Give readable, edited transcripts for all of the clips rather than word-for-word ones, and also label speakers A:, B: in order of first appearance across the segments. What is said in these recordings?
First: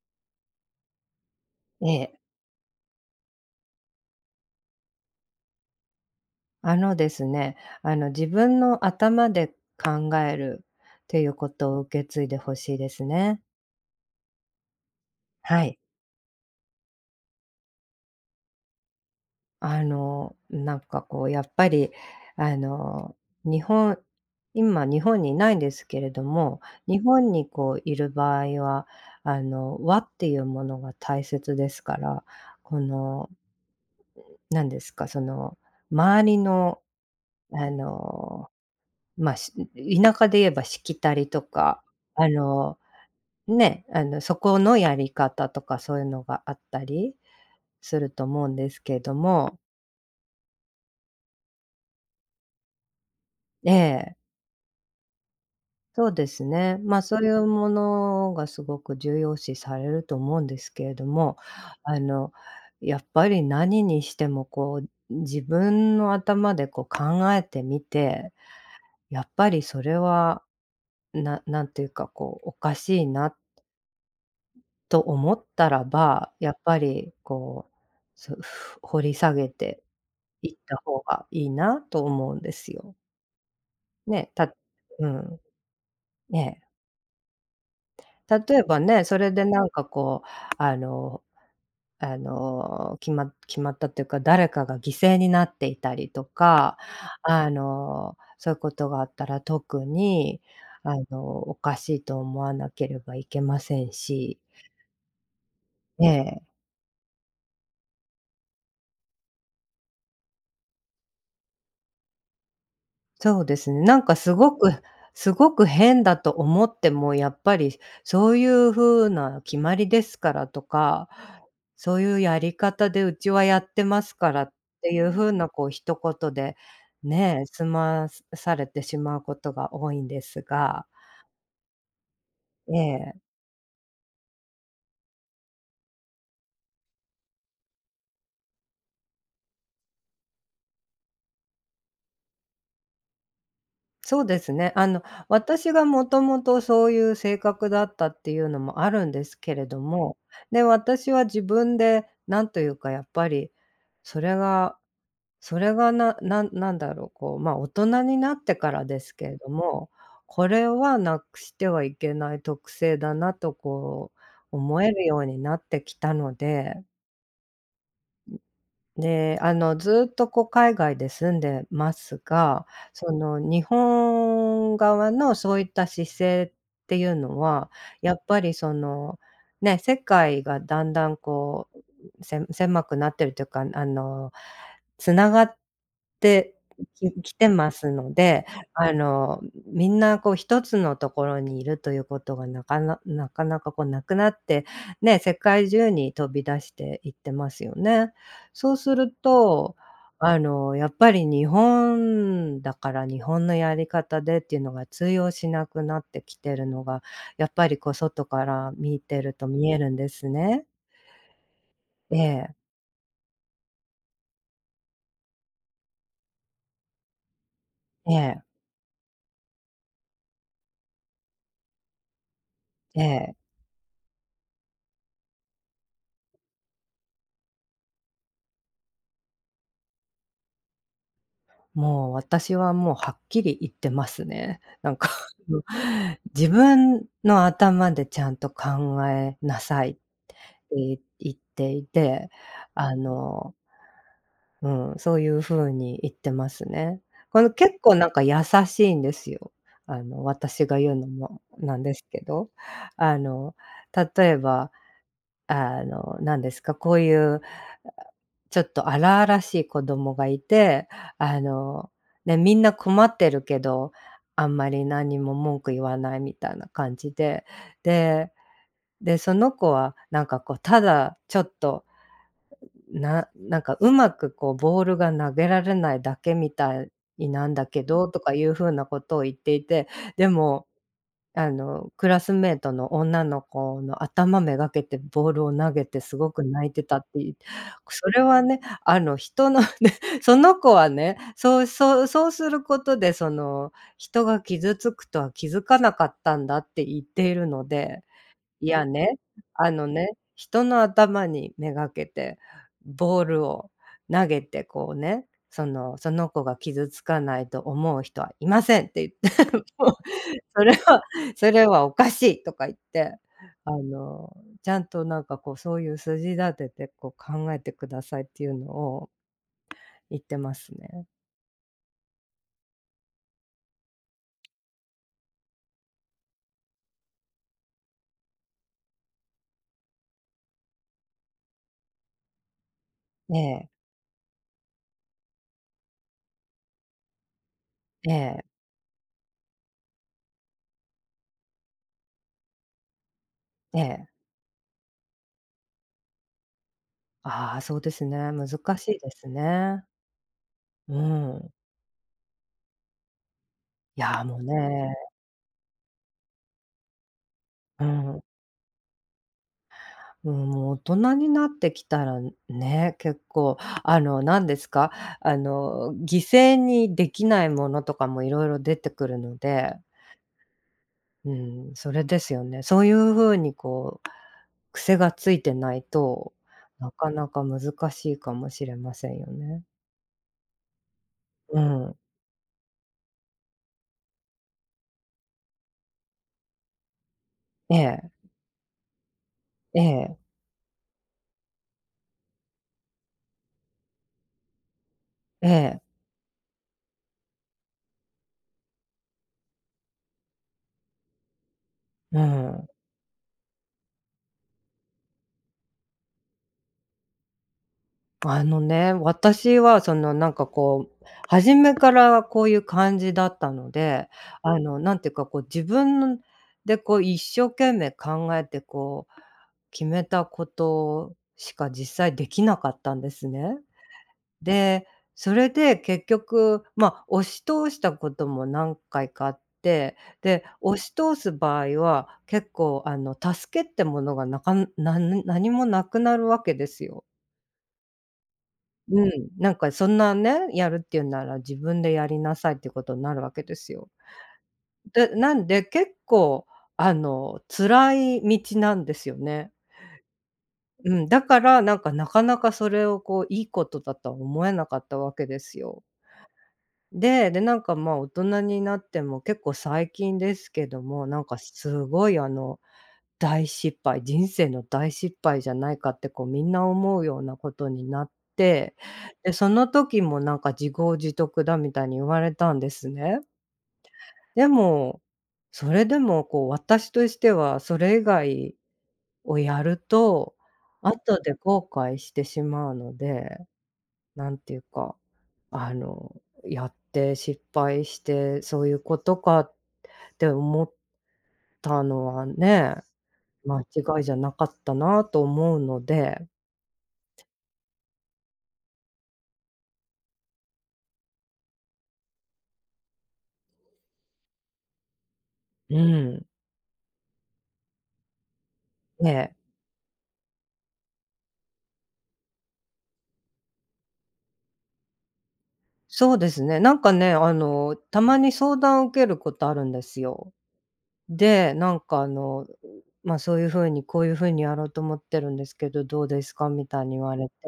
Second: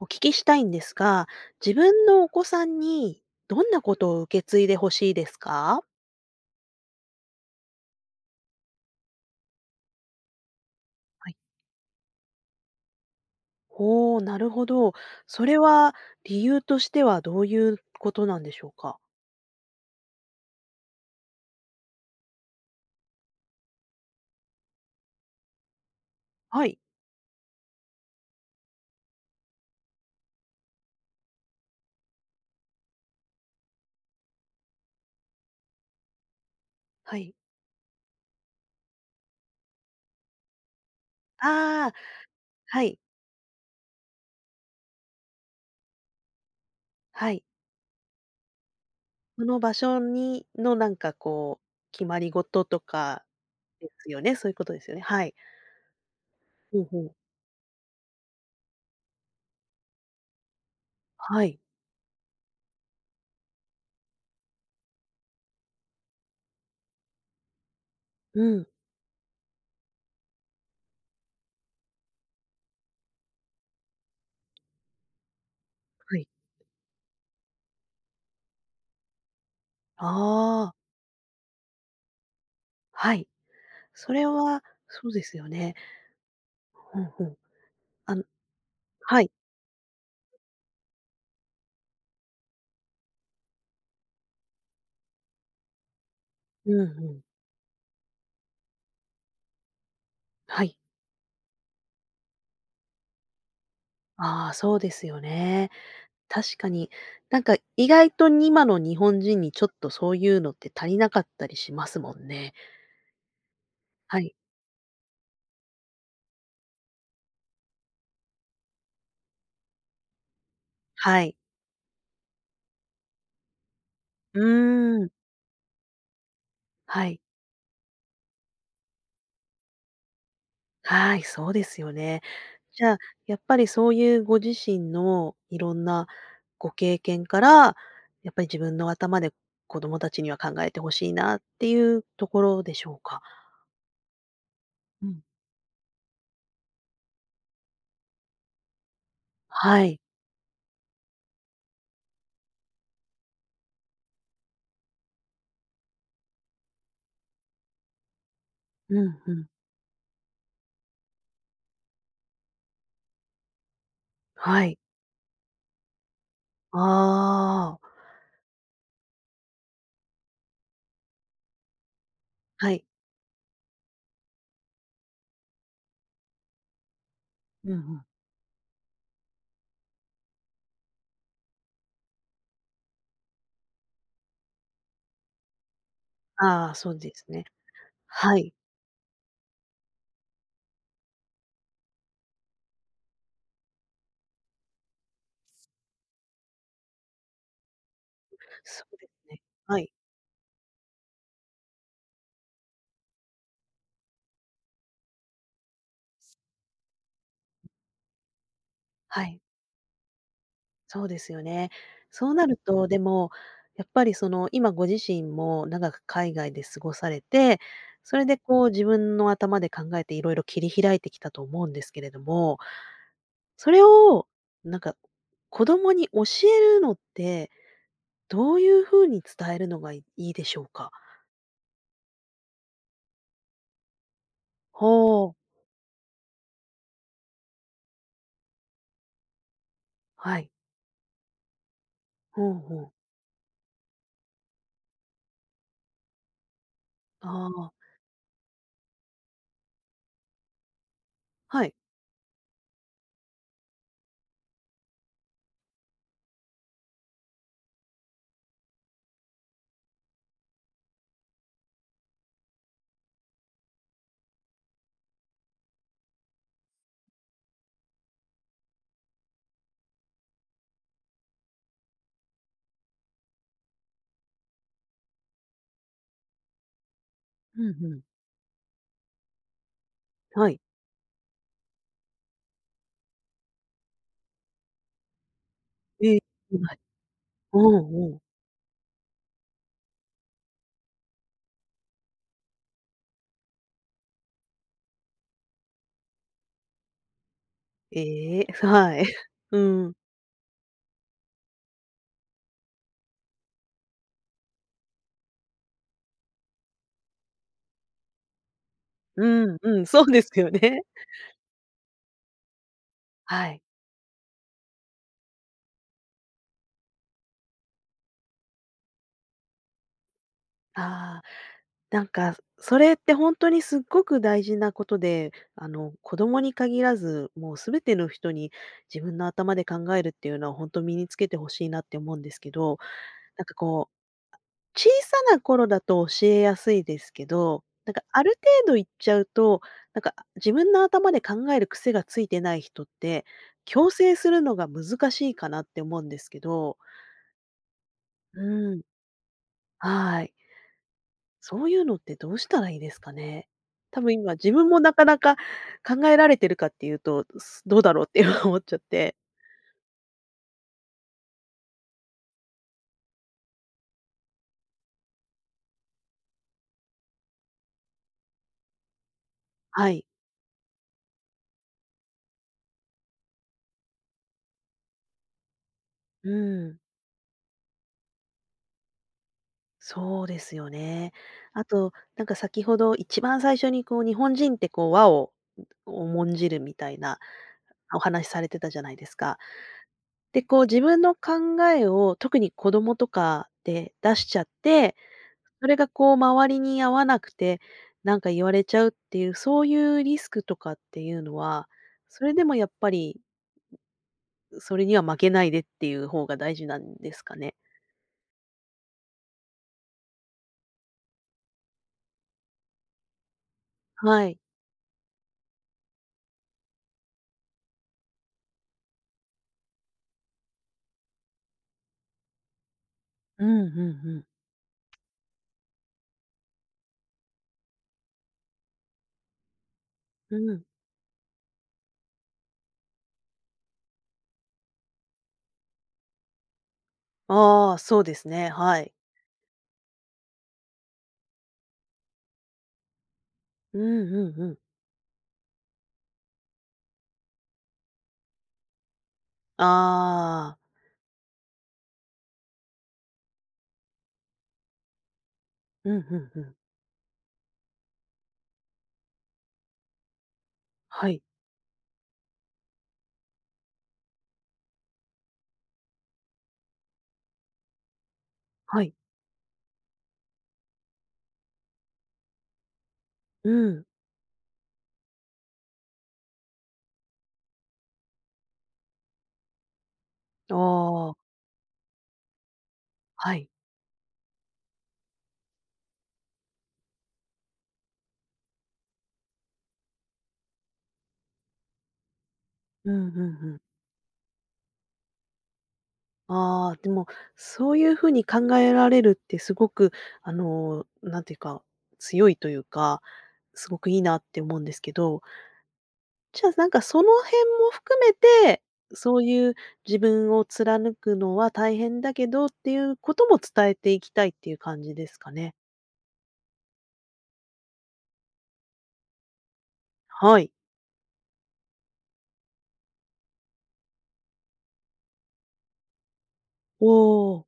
A: お聞きしたいんですが、自
B: え
A: 分
B: え、
A: のお子さんにどんなことを受け継いでほしいですか？
B: あのですね、あの、自分の頭で考えるってい
A: は
B: う
A: い。
B: ことを受け継いでほしいですね。
A: おお、なるほど。それ
B: はい。
A: は理由としてはどういうことなんでしょうか？
B: あの、なんかこうやっぱり、あの、日本今日本にいないんですけれども、
A: はい。
B: 日本にこういる場合は、和っていうものが大切ですから、この、なんですか、その、周りの、
A: はい。
B: あの、まあ、し田舎で言えばしきたりとか、
A: ああ、
B: あの
A: はい、
B: そこのやり方とかそういうのがあったり
A: はい。
B: すると思うんですけど
A: その
B: も、
A: 場所にのなんかこう、決まり事とか
B: え
A: です
B: え、
A: よね？そういうことですよね？はい。
B: そうですね。
A: ほうほ
B: ま、
A: う。
B: そういうものがすごく重要視されると思うんですけれども、
A: はい。
B: あの、やっぱり何にしてもこう、自分の頭でこう考えてみて、
A: うん。
B: やっぱりそれは、なんていうか、こう、おかしいなと思ったら
A: はい。
B: ば、やっぱりこう、掘り下げて行っ
A: ああ、
B: た方がいいなと思うんですよ。
A: はい。それ
B: ね、
A: は
B: う
A: そうです
B: ん、
A: よね。
B: ね。
A: うんうん。あの
B: 例えばね、そ
A: はい。
B: れでなんかこう、あの決まったっていうか、誰かが犠牲になっていたりと
A: う
B: か、
A: んうん。
B: そういうことがあったら特に、
A: はい。
B: おかしいと思わなければいけませんし、
A: ああ、そうですよね。
B: ええ。
A: 確かに。なんか意外と今の日本人にちょっとそういうのって足りなかったりしますもんね。
B: そうですね。なんか
A: はい。
B: すごくすごく変だと思っても、やっぱりそういう風な決まりですからとか、
A: はい。
B: そういうやり方でうちはやってますか
A: う
B: らってい
A: ーん。
B: う風なこう一言で、
A: はい。
B: ね、済まされてしまうことが多いんですが。
A: はい、そうですよね。
B: え
A: じゃあ、
B: え、
A: やっぱりそういうご自身のいろんなご経験から、やっぱり自分の頭で子供たちには考えてほしいなっていうところでしょうか？
B: そうですね。
A: うん。
B: 私がもともとそういう性格だったっていうのもあるんですけれど
A: はい。
B: も、で、私は自分でなんというかやっぱり、それがそれがなんだろう、こう、ま、大人になってから
A: う
B: です
A: ん
B: け
A: う
B: れ
A: ん。
B: ども、これはなくしてはいけない特性だなとこう
A: はい。
B: 思えるようになってきたので、
A: ああ、
B: で、ずっとこう海外で住んでますが、
A: はい。
B: その日本側のそういった姿勢っていうの
A: う
B: は、
A: んうん。
B: やっぱりその、ね、世界がだんだんこう、狭くなってるというか、つながって
A: ああ、そうで
B: き
A: す
B: き
A: ね。
B: てますの
A: は
B: で、
A: い。
B: あの、みんなこう一つのところにいるということがなかなかこうなくなって、ね、世界中に飛び出していってますよね。そう
A: そ
B: す
A: うです
B: る
A: ね。
B: と、
A: はい。
B: やっぱり日本だから日本のやり方でっていうのが通用しなくなってきてるのが、やっぱりこう外から見て
A: は
B: る
A: い。
B: と見えるんですね。
A: そうですよね。
B: え
A: そうなる
B: え、
A: と、でも、やっぱりその、今ご自身も長く海外で過ごされて、
B: え
A: それで
B: え、
A: こう自分の頭で考えていろいろ切り開いてきたと思うんですけれども、
B: ええ。
A: それをなんか、子供に教えるのって、どういうふうに伝えるのがいいいでしょうか？
B: もう私はもうはっきり言ってますね。なんか
A: ほう、
B: 自分の頭でちゃんと考えなさいっ
A: はい。
B: て言っていて、
A: ほうほう。
B: あのうん、そういう風に言ってますね。こ
A: あ
B: の結
A: あ、
B: 構なんか優しいんですよ。私が言うのも
A: はい。
B: なんですけど、あの、例えば、あの、なんですか、こういう、ちょっと荒々しい子供がいて、あの、ね、みんな困ってるけど、あんまり何も文句言わないみたいな感じで、でで、その子はなんかこう、ただちょっとなんか、うまくこうボールが投げられないだけみたいなん
A: うん
B: だけ
A: うん。
B: どとかいう風なことを言っていて、で
A: はい。
B: も、クラスメートの女の子の頭めがけてボールを投げて
A: え
B: す
A: え、
B: ごく泣
A: は
B: い
A: い。
B: てたってい
A: うん
B: そ
A: うん。
B: れはね、人のね、その子はね、そうすることで、その、人が傷つくとは気づかなかったんだって言っているので。
A: ええ、
B: いや
A: はい。
B: ね、
A: うん。
B: 人の頭にめがけて、ボールを投げてこうね、その「その子が傷つかないと思う人はいません」って言
A: う
B: って、
A: ん うん、
B: もう
A: そうですよ
B: 「それ
A: ね。
B: はそれはおかしい」とか言って、
A: はい。
B: あの、ちゃんとなんかこう、そういう筋立ててこう考えてくださいっていうのを言ってますね。
A: ああ、なんか、それってほんとにすっごく大事なことで、子供に限らず、もう全ての人に自分の頭で考えるっていうのはほんと身につけて欲しいなって思うんですけど、
B: え
A: なんか
B: え、
A: こう、小さな頃だと教えやすいですけど、なんか
B: え
A: ある
B: え、
A: 程度いっちゃうと、なんか自分の頭で考える癖がついてない人って、
B: え
A: 矯
B: え。
A: 正するのが難しいかなって思うんですけど
B: ああ、そうですね、難
A: うん、
B: しいですね。
A: はい。
B: うん。
A: そういうのってどうしたらいいですかね？多
B: い
A: 分
B: や、
A: 今
B: もう
A: 自分もな
B: ね、
A: かなか考えられてるかっていうと、どう
B: う
A: だろうって
B: ん。
A: 今思っちゃって。
B: うん、もう大人になってきたらね、結構何ですか、犠牲にできないものとかもいろいろ出てくるので、
A: はい。
B: うん、それですよね。そういうふうにこう、癖がついてない
A: う
B: と、
A: ん。
B: なかなか難しいかもしれませんよね。
A: そうですよね。
B: う
A: あと、
B: ん。
A: なんか先ほど一番最初にこう日本人ってこう和を重んじるみたいな
B: え
A: お話
B: え、
A: されてたじゃないですか。
B: ええ、
A: で、こう自分の考えを特に子供とかで出しちゃって
B: え
A: それ
B: え、
A: がこう周りに合わなくて、なんか言われちゃうっていう、そういうリスクとかっていうのは、
B: う
A: それでもや
B: ん。
A: っぱり、それには負けないでっていう方が大事なんですかね？
B: 私はそのなんかこう、初めからこういう感じだったので、
A: はい。
B: なんていうかこう自分でこう一生懸命考えてこう、決めたことしか実際できなかったんです
A: うん
B: ね。
A: うんうん。
B: で、それで結局、まあ、押し通したことも何回かあって、
A: う
B: で、
A: ん。
B: 押し通す場合は結構助けってものがなかな何もなくなるわけですよ。
A: ああ、そうですね、はい。
B: うん、なんかそんなね、やるっていうなら自分でやりなさいってことになるわけです
A: うん
B: よ。
A: うんうん。
B: で、なんで結構辛い道なんですよね。
A: ああ。
B: うん、だからなんかなかなかそれをこういいことだとは思えなかったわけですよ。
A: うん、うんうん。
B: で、でなんかまあ大人になっても結構最近ですけども、
A: は
B: な
A: い、
B: んかすごい大失敗、人生の大失敗じゃないかってこうみんな思うようなことになって、
A: はい。
B: で、その時もなんか自業自得だみたいに言われたんですね。
A: うん。
B: でも、それでもこう私としてはそれ以外をやると、
A: ああ、
B: 後で後悔してしまうの
A: は
B: で、
A: い。
B: なんていうか、あの、やって失敗して、そういうことかって思ったのはね
A: うん、うんうん。
B: 間違いじゃなかったなと思うので。
A: ああ、でも、そういう風に考えられるってすごく、なんていうか、強いというか、すごくいいなって思うんですけど、
B: うん。
A: じゃあ、なんか、その辺も含めて、そう
B: ね、
A: いう自分を貫くのは大変だけどっていうことも伝えていきたいっていう感じですかね。
B: そうですね。なんかね、たまに相談を受けることあるんですよ。
A: はい。
B: で、なんかま、そういう風にこういう風にやろうと思ってるんですけど、どうですかみた
A: お
B: いに言われて、
A: お。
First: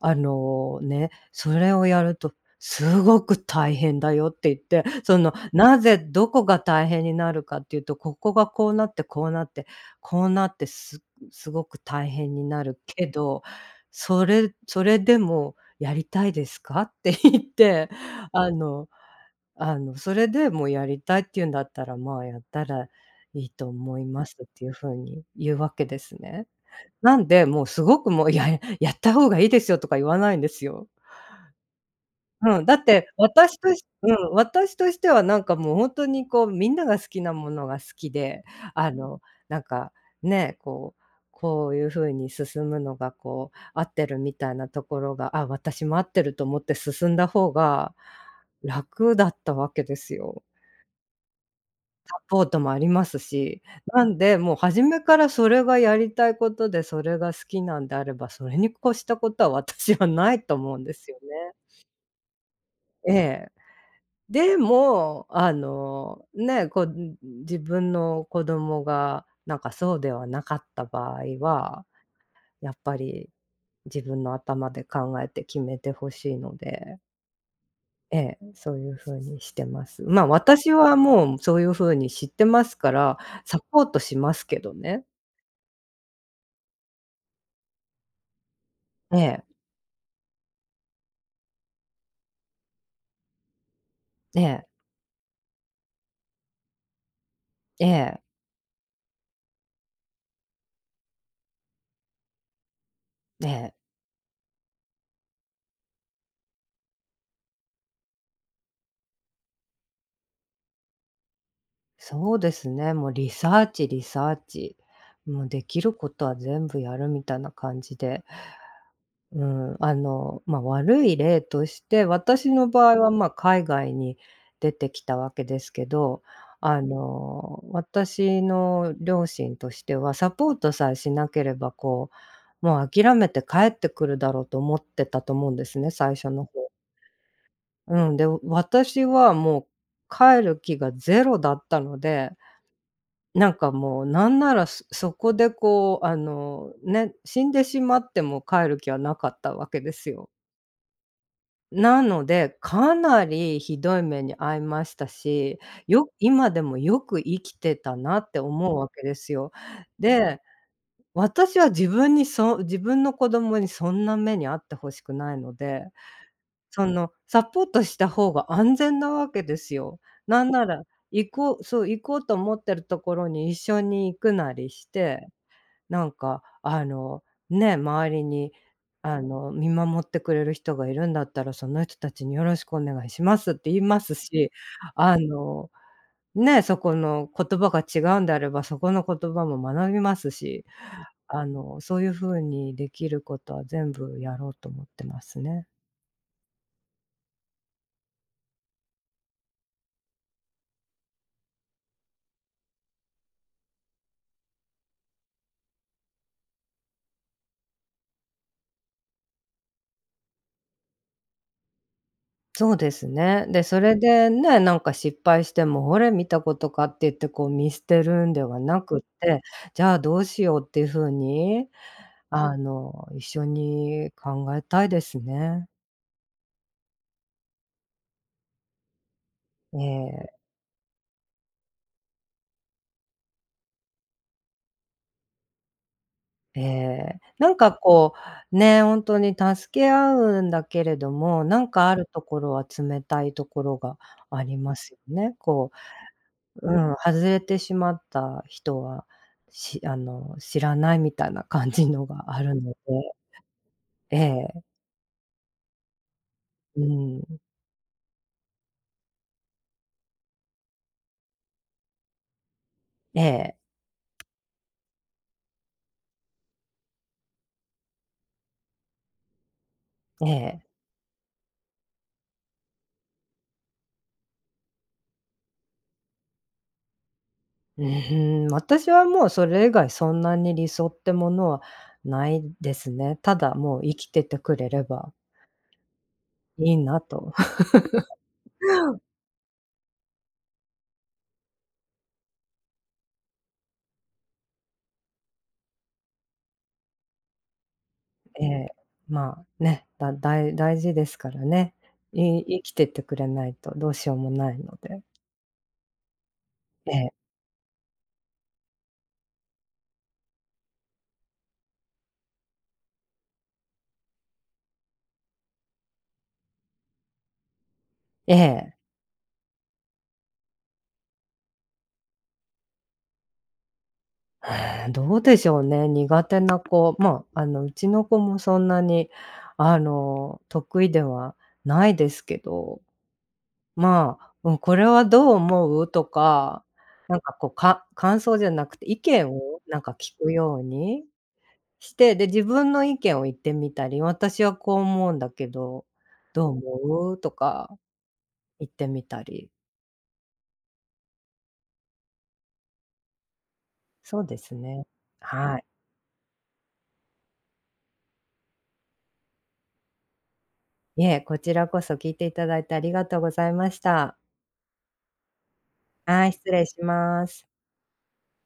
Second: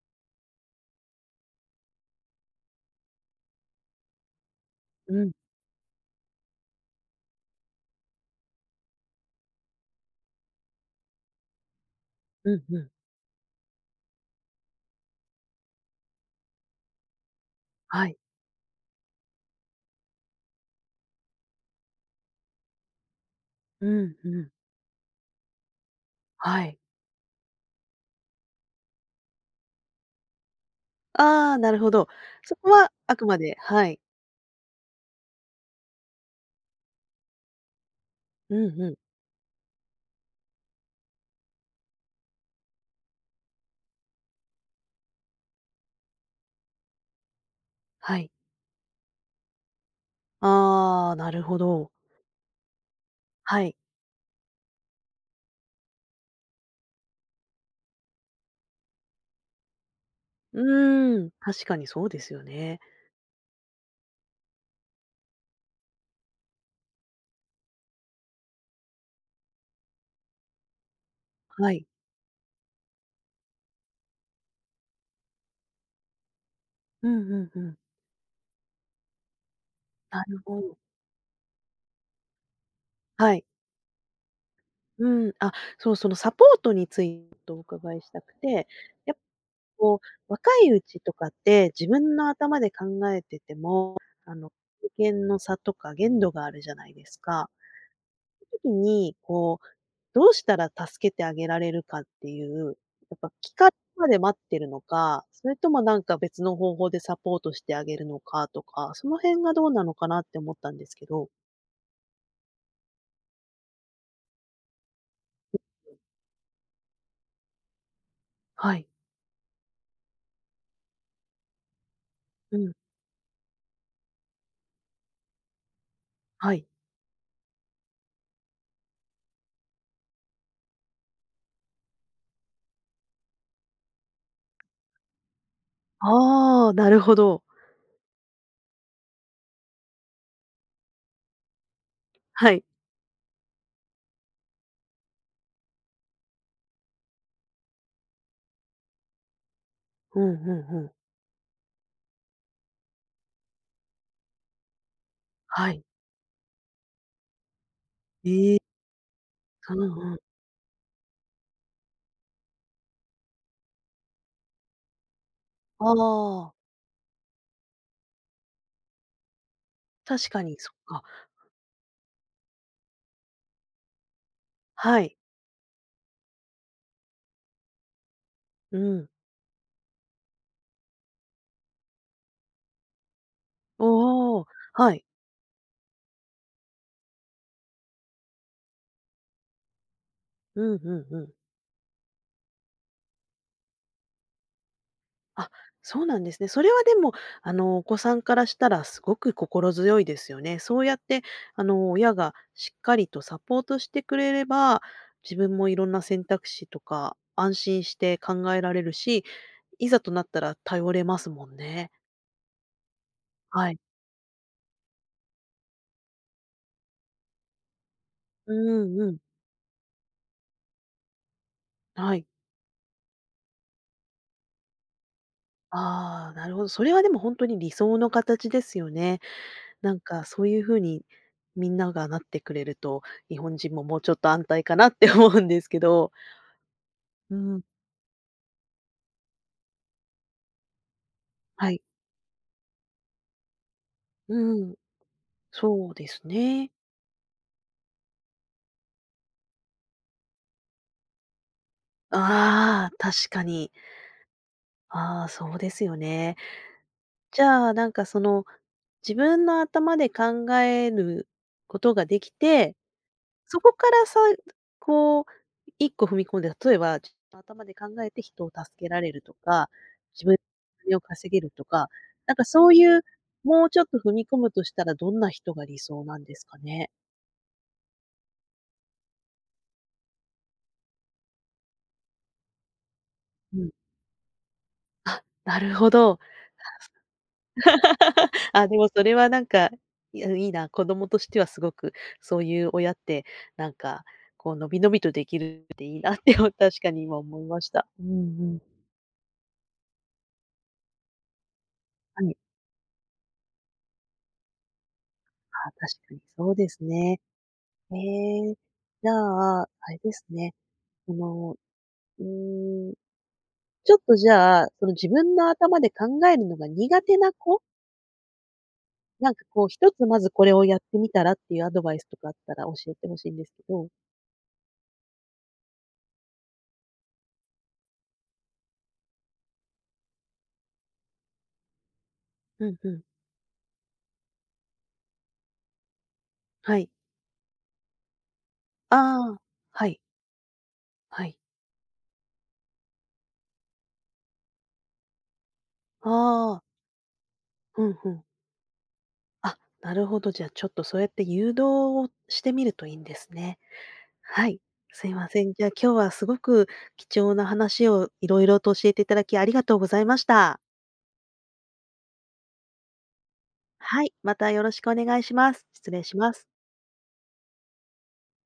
B: それをやるとすごく大変だよって言って、
A: う
B: そ
A: ん、
B: の、なぜどこが大変になるかっていうと、ここがこうなってこうなって、こうなってすごく大変に
A: う
B: な
A: んう
B: る
A: ん。
B: けど、それでもやりたいですかって言って、
A: はい。
B: あのそれでもうやりたいっていうんだったら、まあ、やったらいいと
A: う
B: 思い
A: ん
B: ま
A: う
B: すっ
A: ん。
B: ていう風に言うわけですね。
A: はい。
B: なんで、もうすごくもう、いやや、やった方がいいですよとか言わないんですよ。
A: ああ、なるほど。そ
B: うん、
A: こ
B: だっ
A: は
B: て
A: あくまではい。
B: 私としてはなんかもうほんとにこう、みんなが好きなものが好きで、
A: うんう
B: あ
A: ん。
B: の、なんかね、こういう風に進むのがこう、合ってるみたいなところが、あ、私も合ってると思って進んだ方が
A: はい。
B: 楽だったわけですよ。
A: ああ、なるほど。
B: サポートもあります
A: は
B: し、
A: い。
B: なんで、もう初めからそれがやりたいことで、それが好きなんであれば、それに越したことは 私はないと
A: う
B: 思うんですよ
A: ーん、
B: ね。
A: 確かにそうですよね。
B: ええ。でも、ね、こう、自分の子供がなんかそうではなかった場合
A: はい。
B: は、やっぱり自分の頭で考えて決めてほしいので、
A: うんうんうん。
B: ええ、そういう風にしてます。
A: な
B: まあ、
A: るほ
B: 私
A: ど。
B: はもうそういう風に知ってますから、
A: はい。
B: サポートしますけどね。
A: うん、あ、そう、そのサポートについてお伺いしたくて、やっ
B: え
A: ぱ
B: え、
A: こう、若いうちとかって自分の頭で考えてても、あ
B: え
A: の、
B: え、
A: 経験の差とか限度があるじゃないですか。
B: ええ、
A: 時に、こうどうしたら助けてあげられるかっていう、やっぱ
B: え
A: 聞かれ
B: え。
A: るまで待ってるのか、それともなんか別の方法でサポートしてあげるのかとか、その辺がどうなのかなって思ったんですけど。
B: そうですね、もうリサーチリサーチ。もうできることは全部やるみたいな感じで、
A: はい。
B: うん、まあ、悪い例として、私
A: う
B: の
A: ん、
B: 場合は、まあ、海外に出てきたわけですけど、
A: はい。
B: 私の両親としては、サポートさえしなければ、こう、もう諦めて帰ってくるだろうと思ってたと思うんですね、最初の方。
A: ああ、なるほど。
B: うん、で、私はもう帰る気がゼロだったので、
A: はい。
B: なんかもうなんなら、そこでこう、ね、死んでしまっても帰る気はなかったわけです
A: うんう
B: よ。
A: んうん。
B: なので、かなりひどい目に遭いましたし、
A: はい。
B: 今でもよく生きてたなって
A: ええ。
B: 思うわけですよ。
A: うんうん。
B: で、私は自分の子供にそんな目に遭って欲しくないので、
A: ああ、
B: その、サポートした方が安全なわけですよ。
A: 確か
B: なん
A: に
B: な
A: そっ
B: ら、
A: か。
B: 行こうと思ってるところに一緒に行くなりし
A: はい。
B: て、なんかね、周りに
A: うん。
B: 見守ってくれる人がいるんだったら、その人たちによろしくお願いしますって言います
A: おお、
B: し、
A: はい。
B: あの、ね、そこの言葉が違うんであれば、そこの言葉も学びます
A: う
B: し、
A: んうんうん。
B: そういう風にできることは全部やろうと思ってます
A: あ、
B: ね。
A: そうなんですね。それはでも、お子さんからしたらすごく心強いですよね。そうやって、親がしっかりとサポートしてくれれば、自分もいろんな選択肢とか、安心して考えられるし、いざとなったら頼れますもんね。
B: そうですね。で、
A: はい。
B: それでね、なんか失敗しても「ほれ、見たことか」って言ってこう見捨てるんで
A: う
B: はなく
A: ん
B: っ
A: うん。
B: て、じゃあどうしようっていう風に、
A: はい。
B: 一緒に考えたいですね。
A: ああ、なるほど。それはでも本当に理想の形ですよね。
B: え
A: なんか
B: え、
A: そういう風に、みんながなってくれると、日本人ももうちょっと安泰かなって思うんですけど。
B: ええ。
A: う
B: なん
A: ん。
B: かこう、ね、本当に助け合うんだけれども、な
A: は
B: ん
A: い。
B: かあるところは冷たいところがあ
A: う
B: り
A: ん、
B: ますよね。こ
A: そうです
B: う、
A: ね。
B: うん、外れてしまった人は、あの、知らないみたいな感じのがあるの
A: ああ、
B: で。
A: 確かに。
B: ええ、
A: ああ、そうですよね。
B: うん、
A: じゃあ、なんかその、自分の頭で考えることができて、
B: ええ、
A: そこからこう、1個踏み込んで、例えば、頭で考えて人を助けられるとか、自
B: え
A: 分で
B: え、
A: お金を稼げるとか、なんかそういう、もうちょっと踏み込むとしたらどんな人が理想なんですかね？
B: うーん、私はもうそれ以外そんなに理想ってものはないですね。ただ
A: うん。
B: もう生きててくれれ ば
A: あ、なるほど。
B: いいなと。
A: あ、でもそれはなんか、いや、いいな、子供としてはすごくそういう親って、なんか、こう、のびのびとできるっていいなって、確かに今思いました。うんう
B: え
A: ん。
B: え、まあ、ね、大事ですからね。
A: はい。
B: 生きててくれないとどうしようもないので。
A: ああ、確かにそうです
B: ええ、
A: ね。ええ、じゃあ、あれですね、あの、うーん、ちょっとじゃあ、その自分の頭で考えるのが苦手な子、
B: ええ、
A: なんかこう、一つまずこれをやってみたらっていうアドバイスとかあったら教えてほしいんですけど。
B: うん、どうでしょうね、苦手な子、まあ、うちの子もそんなに得意ではないですけ
A: うん
B: ど、
A: うん。
B: まあ、うん、これはどう思う？とか、
A: はい。
B: なんかこう、感想じゃなくて、意
A: あ
B: 見
A: あ、
B: をなん
A: は
B: か
A: い、
B: 聞くように
A: はい。
B: して、で、自分の意見を言ってみたり、私はこう思うんだけど、どう
A: ああ、
B: 思う？とか
A: うんうん。
B: 言ってみたり、
A: あ、なるほど。じゃあ、ちょっとそうやって誘導をしてみるといいんですね。
B: そうで
A: は
B: す
A: い。
B: ね。
A: すいません。
B: は
A: じ
B: い。
A: ゃあ、今日はすごく貴重な話をいろいろと教えていただきありがとうございました。
B: いえ、こちらこそ聞いていただいてありがとうございまし
A: はい、
B: た。
A: またよろしくお願いします。失礼し
B: は
A: ま
B: い、
A: す。
B: 失礼します。